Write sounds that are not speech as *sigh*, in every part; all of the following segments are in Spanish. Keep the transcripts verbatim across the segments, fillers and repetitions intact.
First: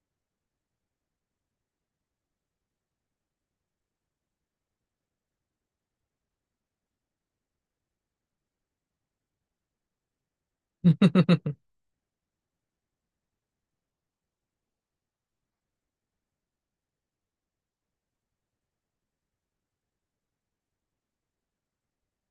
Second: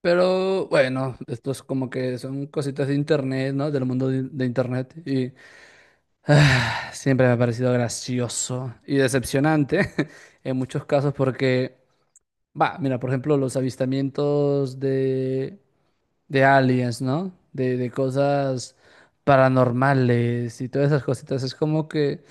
Pero bueno, esto es como que son cositas de internet, ¿no? Del mundo de, de internet. Y ah, siempre me ha parecido gracioso y decepcionante *laughs* en muchos casos *laughs* porque, va, mira, por ejemplo, los avistamientos de, de aliens, ¿no? De, de cosas paranormales y todas esas cositas. Es como que,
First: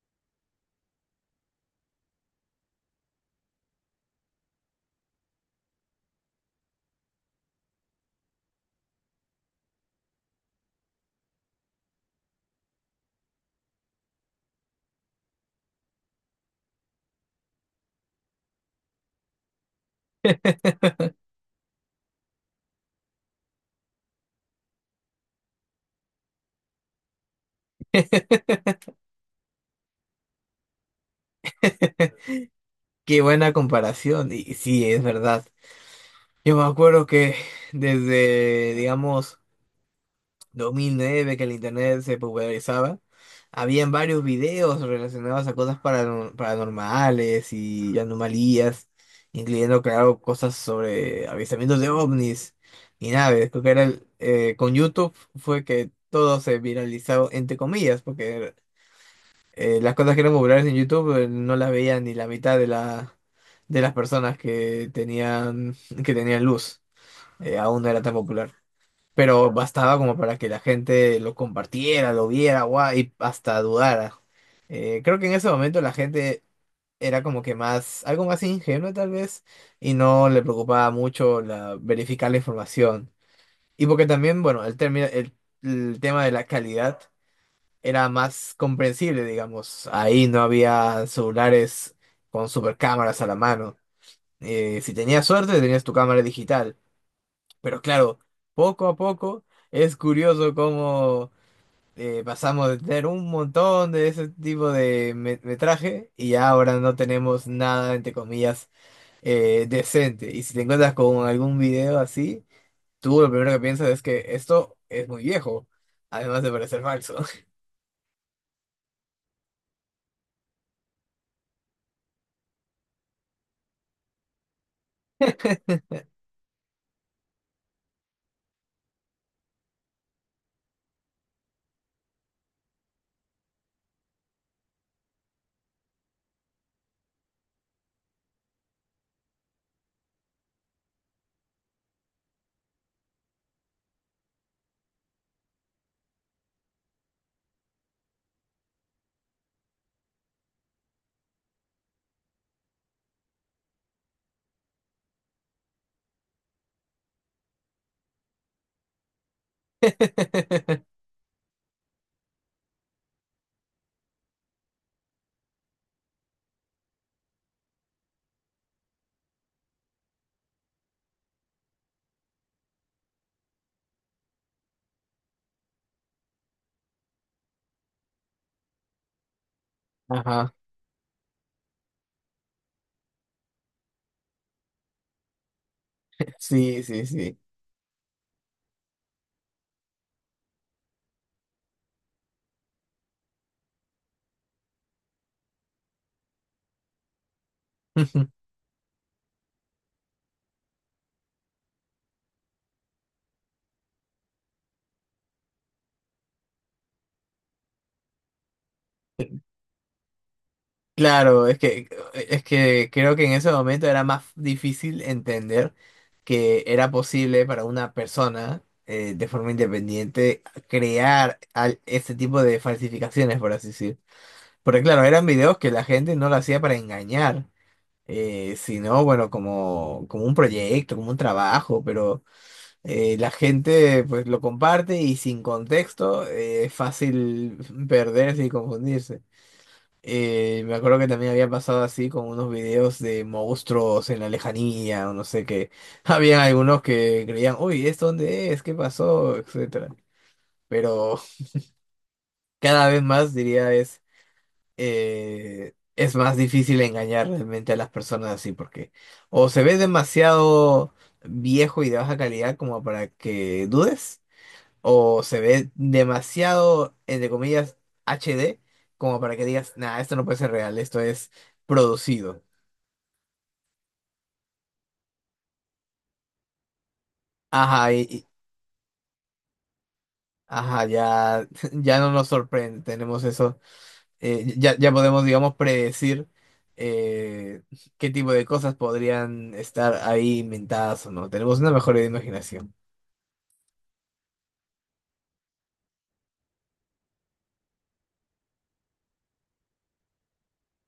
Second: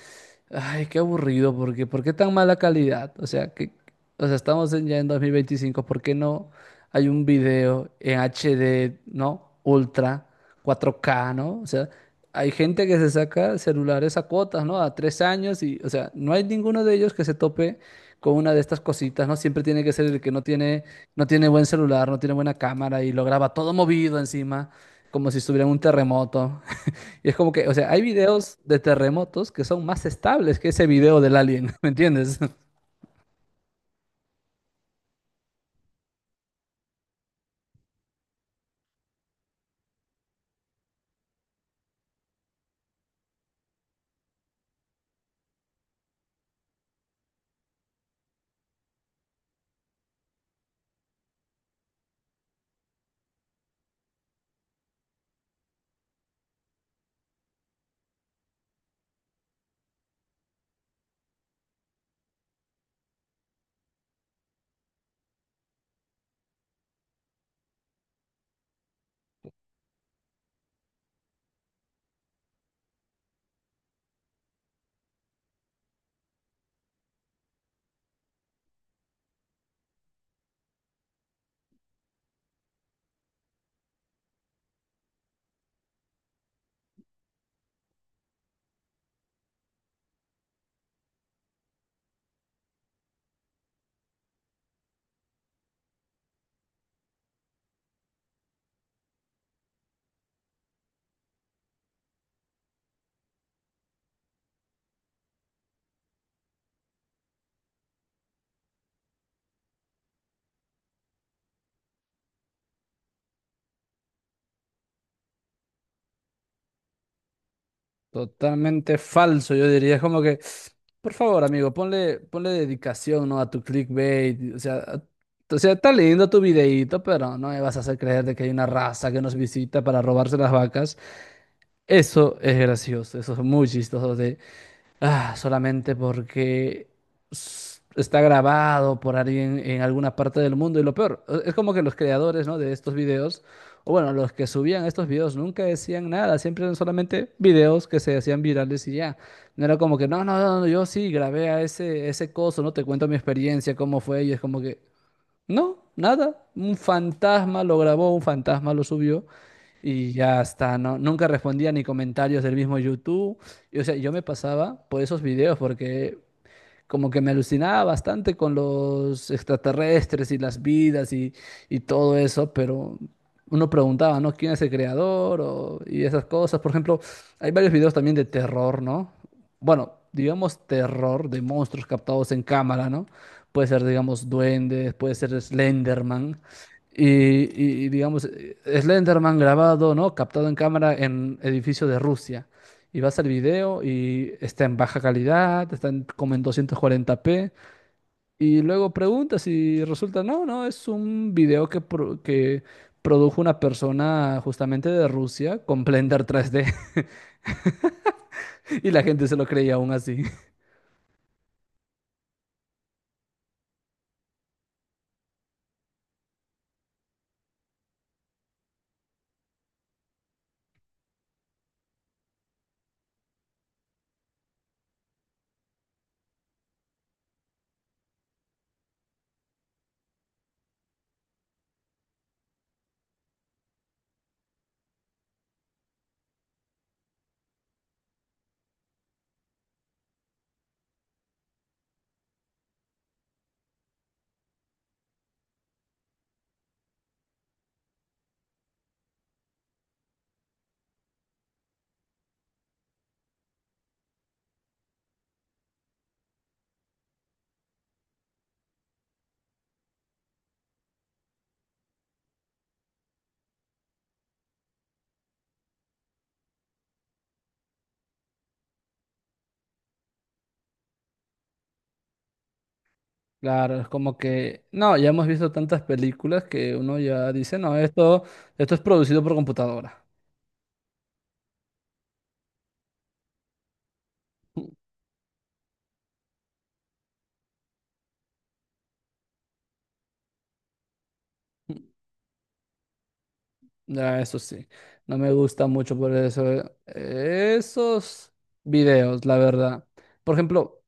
ay, qué aburrido, porque ¿por qué tan mala calidad? O sea, que, o sea, estamos en- ya en dos mil veinticinco, ¿por qué no hay un video en H D? ¿No? Ultra, cuatro K, ¿no? O sea, hay gente que se saca celulares a cuotas, ¿no? A tres años y, o sea, no hay ninguno de ellos que se tope con una de estas cositas, ¿no? Siempre tiene que ser el que no tiene, no tiene buen celular, no tiene buena cámara y lo graba todo movido encima, como si estuviera en un terremoto. Y es como que, o sea, hay videos de terremotos que son más estables que ese video del alien, *laughs* ¿me entiendes? Qué buena comparación, y sí, es verdad. Yo me acuerdo que desde, digamos, dos mil nueve que el internet se popularizaba, habían varios videos relacionados a cosas paranor- paranormales y anomalías, incluyendo, claro, cosas sobre avistamientos de ovnis y naves. Creo que era el- eh, con YouTube fue que todo se viralizó, entre comillas, porque eh, las cosas que eran populares en YouTube eh, no las veían ni la mitad de la, de las personas que tenían, que tenían luz. Eh, aún no era tan popular. Pero bastaba como para que la gente lo compartiera, lo viera, guau, y hasta dudara. Eh, creo que en ese momento la gente era como que más, algo más ingenua tal vez, y no le preocupaba mucho la, verificar la información. Y porque también, bueno, el, término- el, el tema de la calidad era más comprensible, digamos. Ahí no había celulares con supercámaras a la mano. Eh, si tenías suerte, tenías tu cámara digital. Pero claro, poco a poco es curioso cómo eh, pasamos de tener un montón de ese tipo de me- metraje y ya ahora no tenemos nada, entre comillas, eh, decente. Y si te encuentras con algún video así, tú lo primero que piensas es que esto es muy viejo, además de parecer falso. Totalmente falso, yo diría. Es como que, por favor, amigo, ponle, ponle dedicación, ¿no? A tu clickbait. O sea, a- o sea, está lindo tu videíto, pero no me vas a hacer creer de que hay una raza que nos visita para robarse las vacas. Eso es gracioso, eso es muy chistoso. O Ah, solamente porque s- está grabado por alguien en alguna parte del mundo. Y lo peor, e- es como que los creadores, ¿no? De estos videos, o bueno, los que subían estos videos nunca decían nada, siempre eran solamente videos que se hacían virales y ya. No era como que, no, no, no, no, yo sí grabé a ese, ese coso, ¿no? Te cuento mi experiencia, cómo fue, y es como que. No, nada. Un fantasma lo grabó, un fantasma lo subió y ya está. No, *laughs* nunca respondía ni comentarios del mismo YouTube. Y, o sea, yo me pasaba por esos videos porque como que me alucinaba bastante con los extraterrestres y las vidas y, y todo eso, pero uno preguntaba, ¿no? ¿Quién es el creador? O- y esas cosas. Por ejemplo, hay varios videos también de terror, ¿no? Bueno, Ajá. digamos, terror de monstruos captados en cámara, ¿no? Puede ser, digamos, duendes, puede ser Slenderman. Sí, sí, Y, sí. y- y, digamos, eh, Slenderman grabado, ¿no? Captado en cámara en edificio de Rusia. Y vas al video y está en baja calidad, está en- como en doscientos cuarenta p. *laughs* Y luego preguntas y resulta, no, no, es un video que, pro- que produjo una persona justamente de Rusia con Blender tres D. *laughs* Y la gente se lo creía aún así. *laughs* Claro, es que, es que creo que en ese momento era más difícil entender que era posible para una persona eh, de forma independiente crear al- este tipo de falsificaciones, por así decir. Porque claro, eran videos que la gente no lo hacía para engañar, eh, sino bueno, como, como un proyecto, como un trabajo, pero eh, la gente pues lo comparte y sin contexto eh, es fácil perderse y confundirse. Eh, me acuerdo que también había pasado así con unos videos de monstruos en la lejanía, o no sé qué. *laughs* Había algunos que creían, uy, ¿esto dónde es? ¿Qué pasó? Etcétera. Pero *laughs* cada vez más diría es, eh, es más difícil engañar realmente a las personas así, porque o se ve demasiado viejo y de baja calidad como para que dudes, o se ve demasiado, entre comillas, H D como para que digas, nah, esto no puede ser real, esto es producido. Claro, es como que, no, ya hemos visto tantas películas que uno ya dice, no, Ajá, y, esto, y- esto es producido por computadora. ajá, ya. *laughs* Ya no nos sorprende, tenemos eso, eh, ya, ya podemos, digamos, predecir eh, qué tipo de cosas podrían estar ahí inventadas o no. Tenemos una *laughs* mejor imaginación. Ya, eso sí, no me gusta mucho por eso, eh, esos videos, la verdad. Por ejemplo,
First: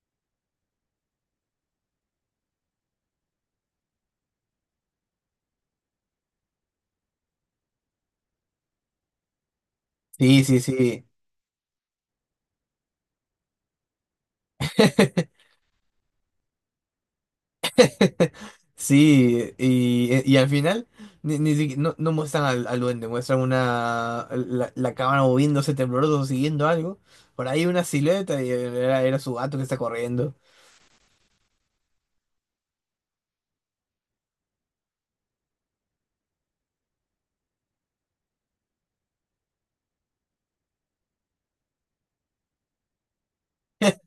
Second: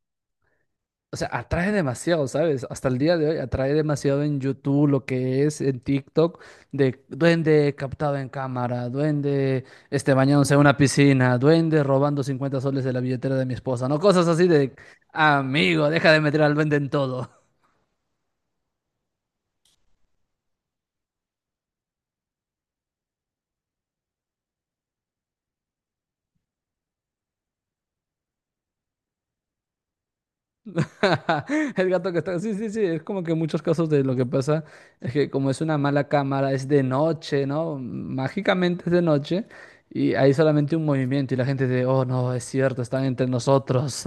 o sea, atrae demasiado, ¿sabes? Hasta el día de hoy atrae demasiado en YouTube lo que es en TikTok de duende captado en cámara, duende este Sí, bañándose en sí, una sí. piscina, duende robando cincuenta soles de la billetera de mi esposa, ¿no? Cosas así de, *laughs* amigo, deja de meter al duende en todo. *laughs* Sí, y, y al final ni, ni siqui- no, no muestran al, al duende, muestran una la, la cámara moviéndose tembloroso, siguiendo algo. Por ahí una silueta y era, era su gato que está corriendo. *laughs* El gato que está... Sí, sí, sí, es como que muchos casos de lo que pasa es que como es una mala cámara, es de noche, ¿no? Mágicamente es de noche. Y hay solamente un movimiento y la gente de, oh no, es cierto, están entre nosotros.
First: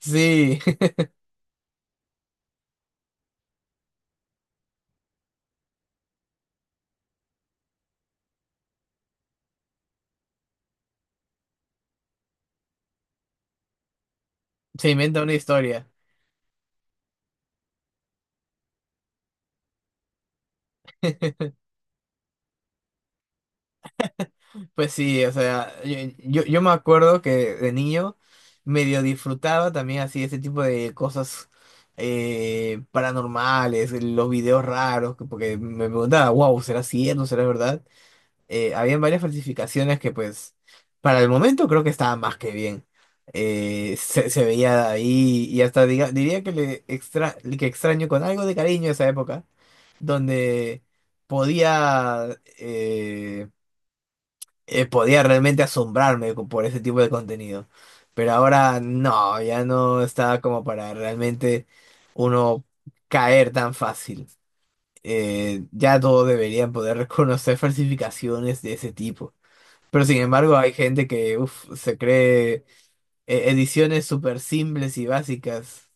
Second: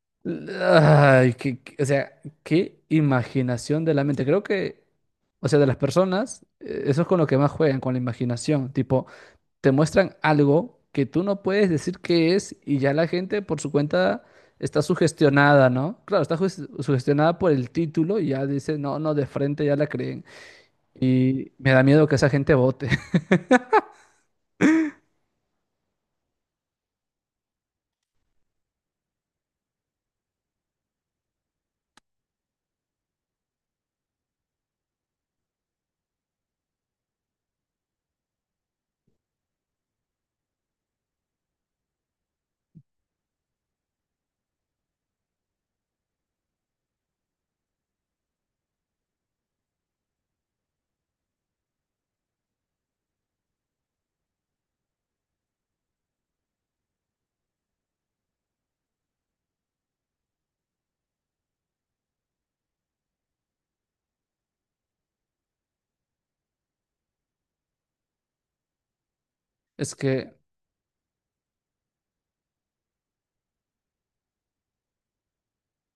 Sí. *laughs* Ay, que, qué- o sea, qué imaginación de la mente. Creo que, o sea, de las personas, eh, eso es con lo que más juegan, con la imaginación. Tipo, te muestran algo que tú no puedes decir qué es y ya la gente por su cuenta está Se inventa una sugestionada, historia. ¿no? Claro, está sus- sugestionada por el título y ya dice, no, no, de frente ya la creen. *laughs* Y me da miedo que esa gente vote. *laughs* Pues sí, o sea, yo, yo, yo me acuerdo que de niño medio disfrutaba también así ese tipo de cosas eh, paranormales, los videos raros, porque me preguntaba, wow, ¿será cierto? ¿Será verdad? Eh, habían varias falsificaciones que pues para el momento creo que estaban más que bien. Eh, se, se veía ahí y hasta diga- diría que le extra, que extraño con algo de cariño esa época, donde podía, eh, eh, podía realmente asombrarme co- por ese tipo de contenido. Pero ahora no, ya no está como para realmente uno caer tan fácil. Eh, ya todos deberían poder *laughs* reconocer falsificaciones de ese tipo. Es Pero sin que embargo hay gente que uf, se cree eh, ediciones súper simples y básicas.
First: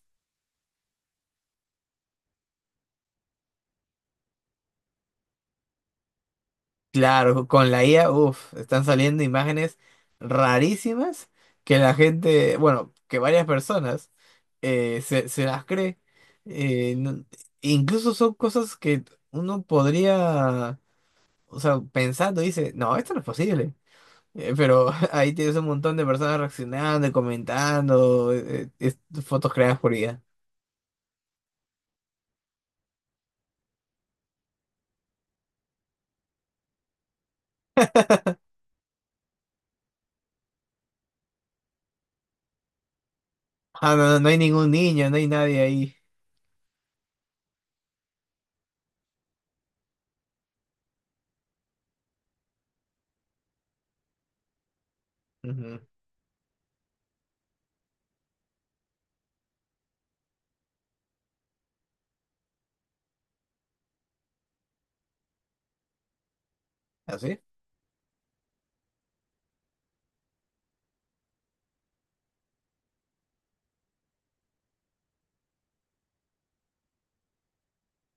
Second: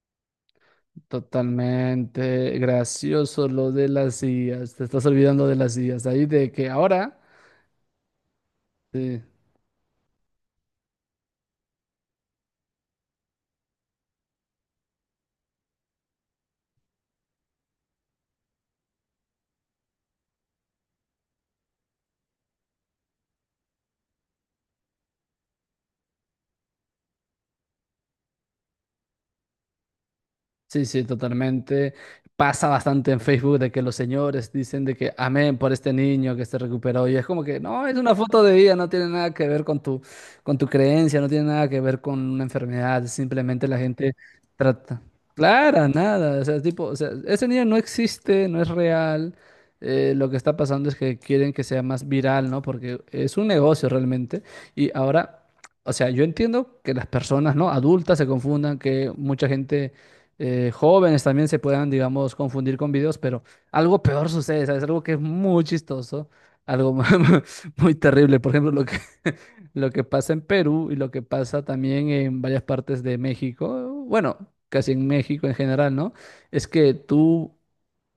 totalmente gracioso lo de las sillas. Te estás olvidando de las sillas. Ahí de que ahora... Claro, con la I A, uf, están sí, saliendo imágenes rarísimas que la gente, bueno, que varias personas eh, se, se las cree. Eh, no- Incluso son cosas que uno podría, o sea, pensando, dice, no, esto no es posible. Eh, pero *laughs* ahí tienes un montón de personas reaccionando, y comentando, eh, eh, es- fotos creadas por I A. sí, sí, totalmente. Pasa bastante en Facebook de que los señores dicen de que amén por este niño que se recuperó. Y es como que no, es una foto de vida, no tiene nada que ver con tu, con tu creencia, no tiene nada que ver con una enfermedad. Simplemente la Ah, no, gente no, no hay ningún trata. niño, no hay nadie Clara, ahí. nada. O sea, tipo, o sea, ese niño no existe, no es real. Eh, lo que está pasando es que quieren que sea más viral, ¿no? Porque es un negocio realmente. Y ahora, Ujú. o sea, yo entiendo que las personas, ¿no? Adultas se confundan, que mucha gente eh, jóvenes también se puedan, digamos, confundir con videos, pero algo peor sucede, ¿sabes? Algo que es muy chistoso, algo *laughs* mu- ¿Así? muy terrible. Por ejemplo, lo que, *laughs* lo que pasa en Perú y lo que pasa también en varias partes de México, bueno, casi en México en general, ¿no? Es que tú,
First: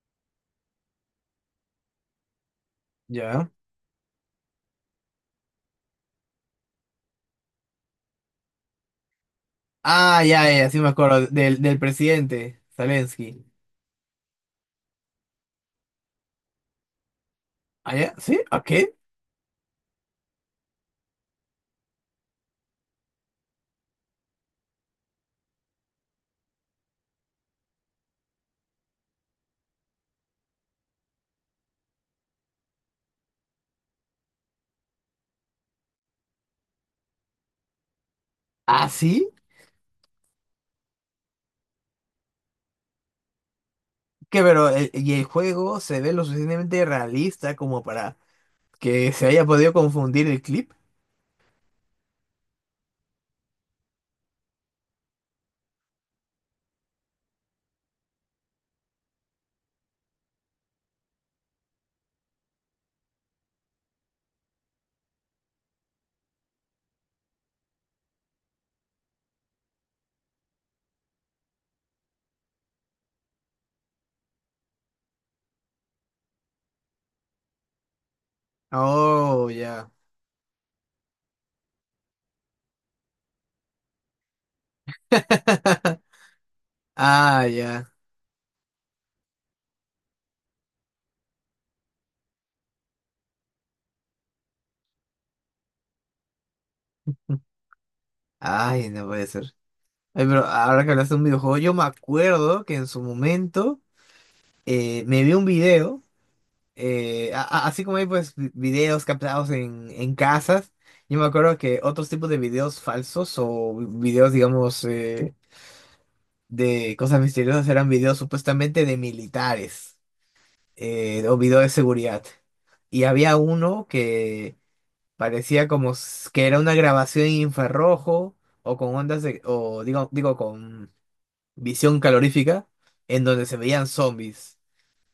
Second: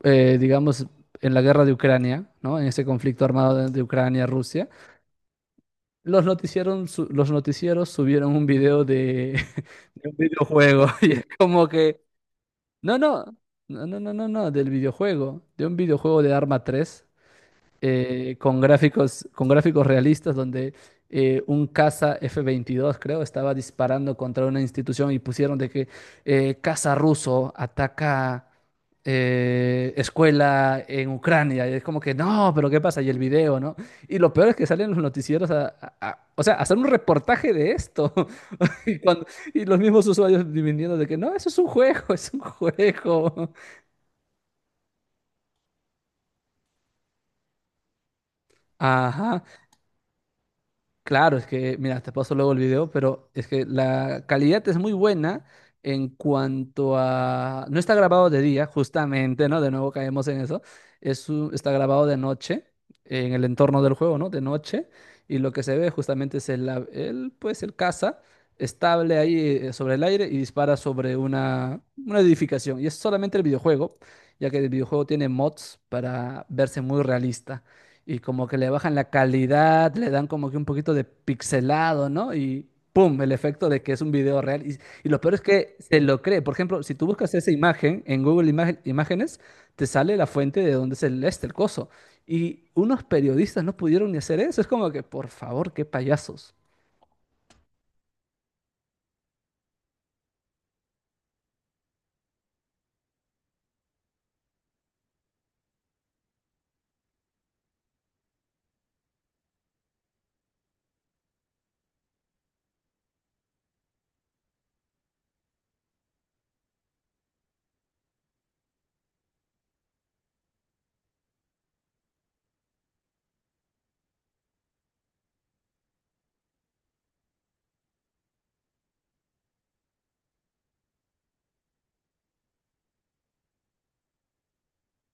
eh, digamos, en la guerra de Ucrania, ¿no? En ese conflicto Ya. armado de, de Ucrania-Rusia. Los noticieron, su- los noticieros subieron un video de, *laughs* de un Ah, ya, ya, sí videojuego me *laughs* y es acuerdo. Del, como Del que presidente, no, no, Zelensky. no, no, no, no, no, del videojuego, de un videojuego de Arma tres ¿Ah, ya? eh, ¿Sí? con ¿A qué? gráficos, con gráficos realistas donde eh, un caza f veintidós creo, estaba disparando contra una institución y pusieron de que eh, caza ruso ataca eh, escuela en Ucrania. Y es como que, no, pero ¿qué pasa? Y el video, ¿no? Y lo peor es que salen los noticieros a, a- a- o sea, a hacer un reportaje de esto. ¿Ah, Y, cuando- sí? y los mismos usuarios dividiendo de que no, eso es un juego, *laughs* es un juego. ¿Qué, pero el- y el juego se ve lo suficientemente realista como para que se Ajá. haya podido confundir el clip? Claro, es que, mira, te paso luego el video, pero es que la calidad es muy buena en cuanto a... No está grabado de día, justamente, ¿no? De nuevo caemos en eso. Es un- Está grabado de noche, en el entorno del juego, ¿no? De noche. Y lo que se ve justamente es el, av- el, pues, el caza estable ahí eh, sobre el aire y dispara sobre una, una edificación. Y es solamente el videojuego, ya que el videojuego tiene mods para verse muy realista y como que le bajan la Oh, ya. calidad, le dan como que un poquito de pixelado, ¿no? Y ¡pum! El efecto de que es un video real. Y, y lo peor es que se *laughs* lo cree. Por ejemplo, si tú buscas Ah, esa ya. imagen en Google Imagen- Imágenes, te sale la fuente de donde es el, este, el coso. Y unos periodistas no pudieron ni hacer eso. Es como que, por favor, qué payasos. Ay, no puede ser. Ay, pero ahora que hablaste de un videojuego, yo me acuerdo que en su momento eh, me vi un video. Eh, a- a- así como hay pues vi- videos captados en, en casas, yo me acuerdo que otros tipos de videos falsos o videos, digamos, eh, de cosas misteriosas eran videos supuestamente de militares eh, o videos de seguridad. Y había uno que parecía como s- que era una grabación en infrarrojo o con ondas de, o digo, digo, con visión calorífica, en donde se veían zombies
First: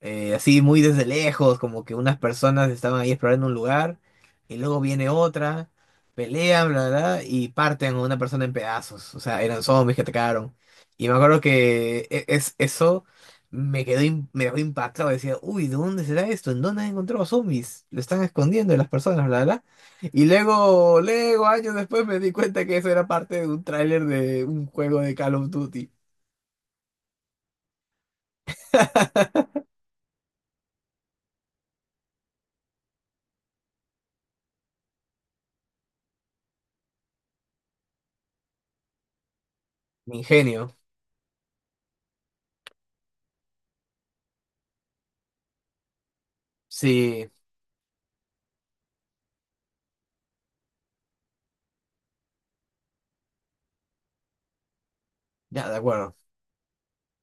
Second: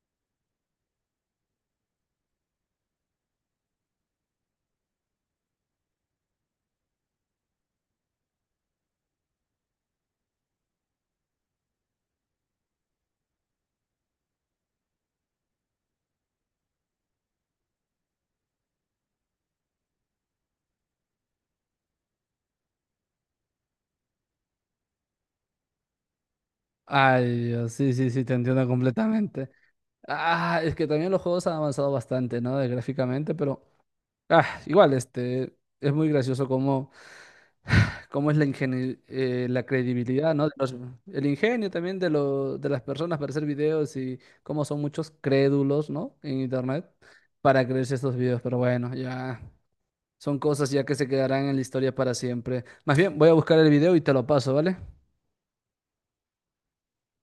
eh, así muy desde lejos, como que unas personas estaban ahí explorando un lugar y luego viene otra, pelean, bla, bla, bla, y parten a una persona en pedazos. O sea, eran zombies que atacaron. Y me acuerdo que e- es, eso me quedó, im- me dejó impactado. Decía, uy, ¿de dónde será esto? ¿En dónde han encontrado zombies? Lo están escondiendo de las personas, bla, bla, bla. Y luego, luego, años después me di cuenta que eso era parte de un tráiler de un juego de Call of Duty. Ay, Dios, sí, sí, sí, te entiendo completamente. Ah, es que también los juegos han avanzado bastante, ¿no? De gráficamente, pero ah, igual, este, es muy gracioso como cómo es la ingeni- eh, la Mi credibilidad, ¿no? De Ingenio. los- el ingenio también de, lo- de las personas para hacer videos y cómo son muchos crédulos, ¿no? En internet Sí, para creerse estos videos, pero bueno, ya son cosas ya que se quedarán en la historia para siempre. Más bien, voy a buscar el video y te lo paso, ¿vale? ya, de acuerdo.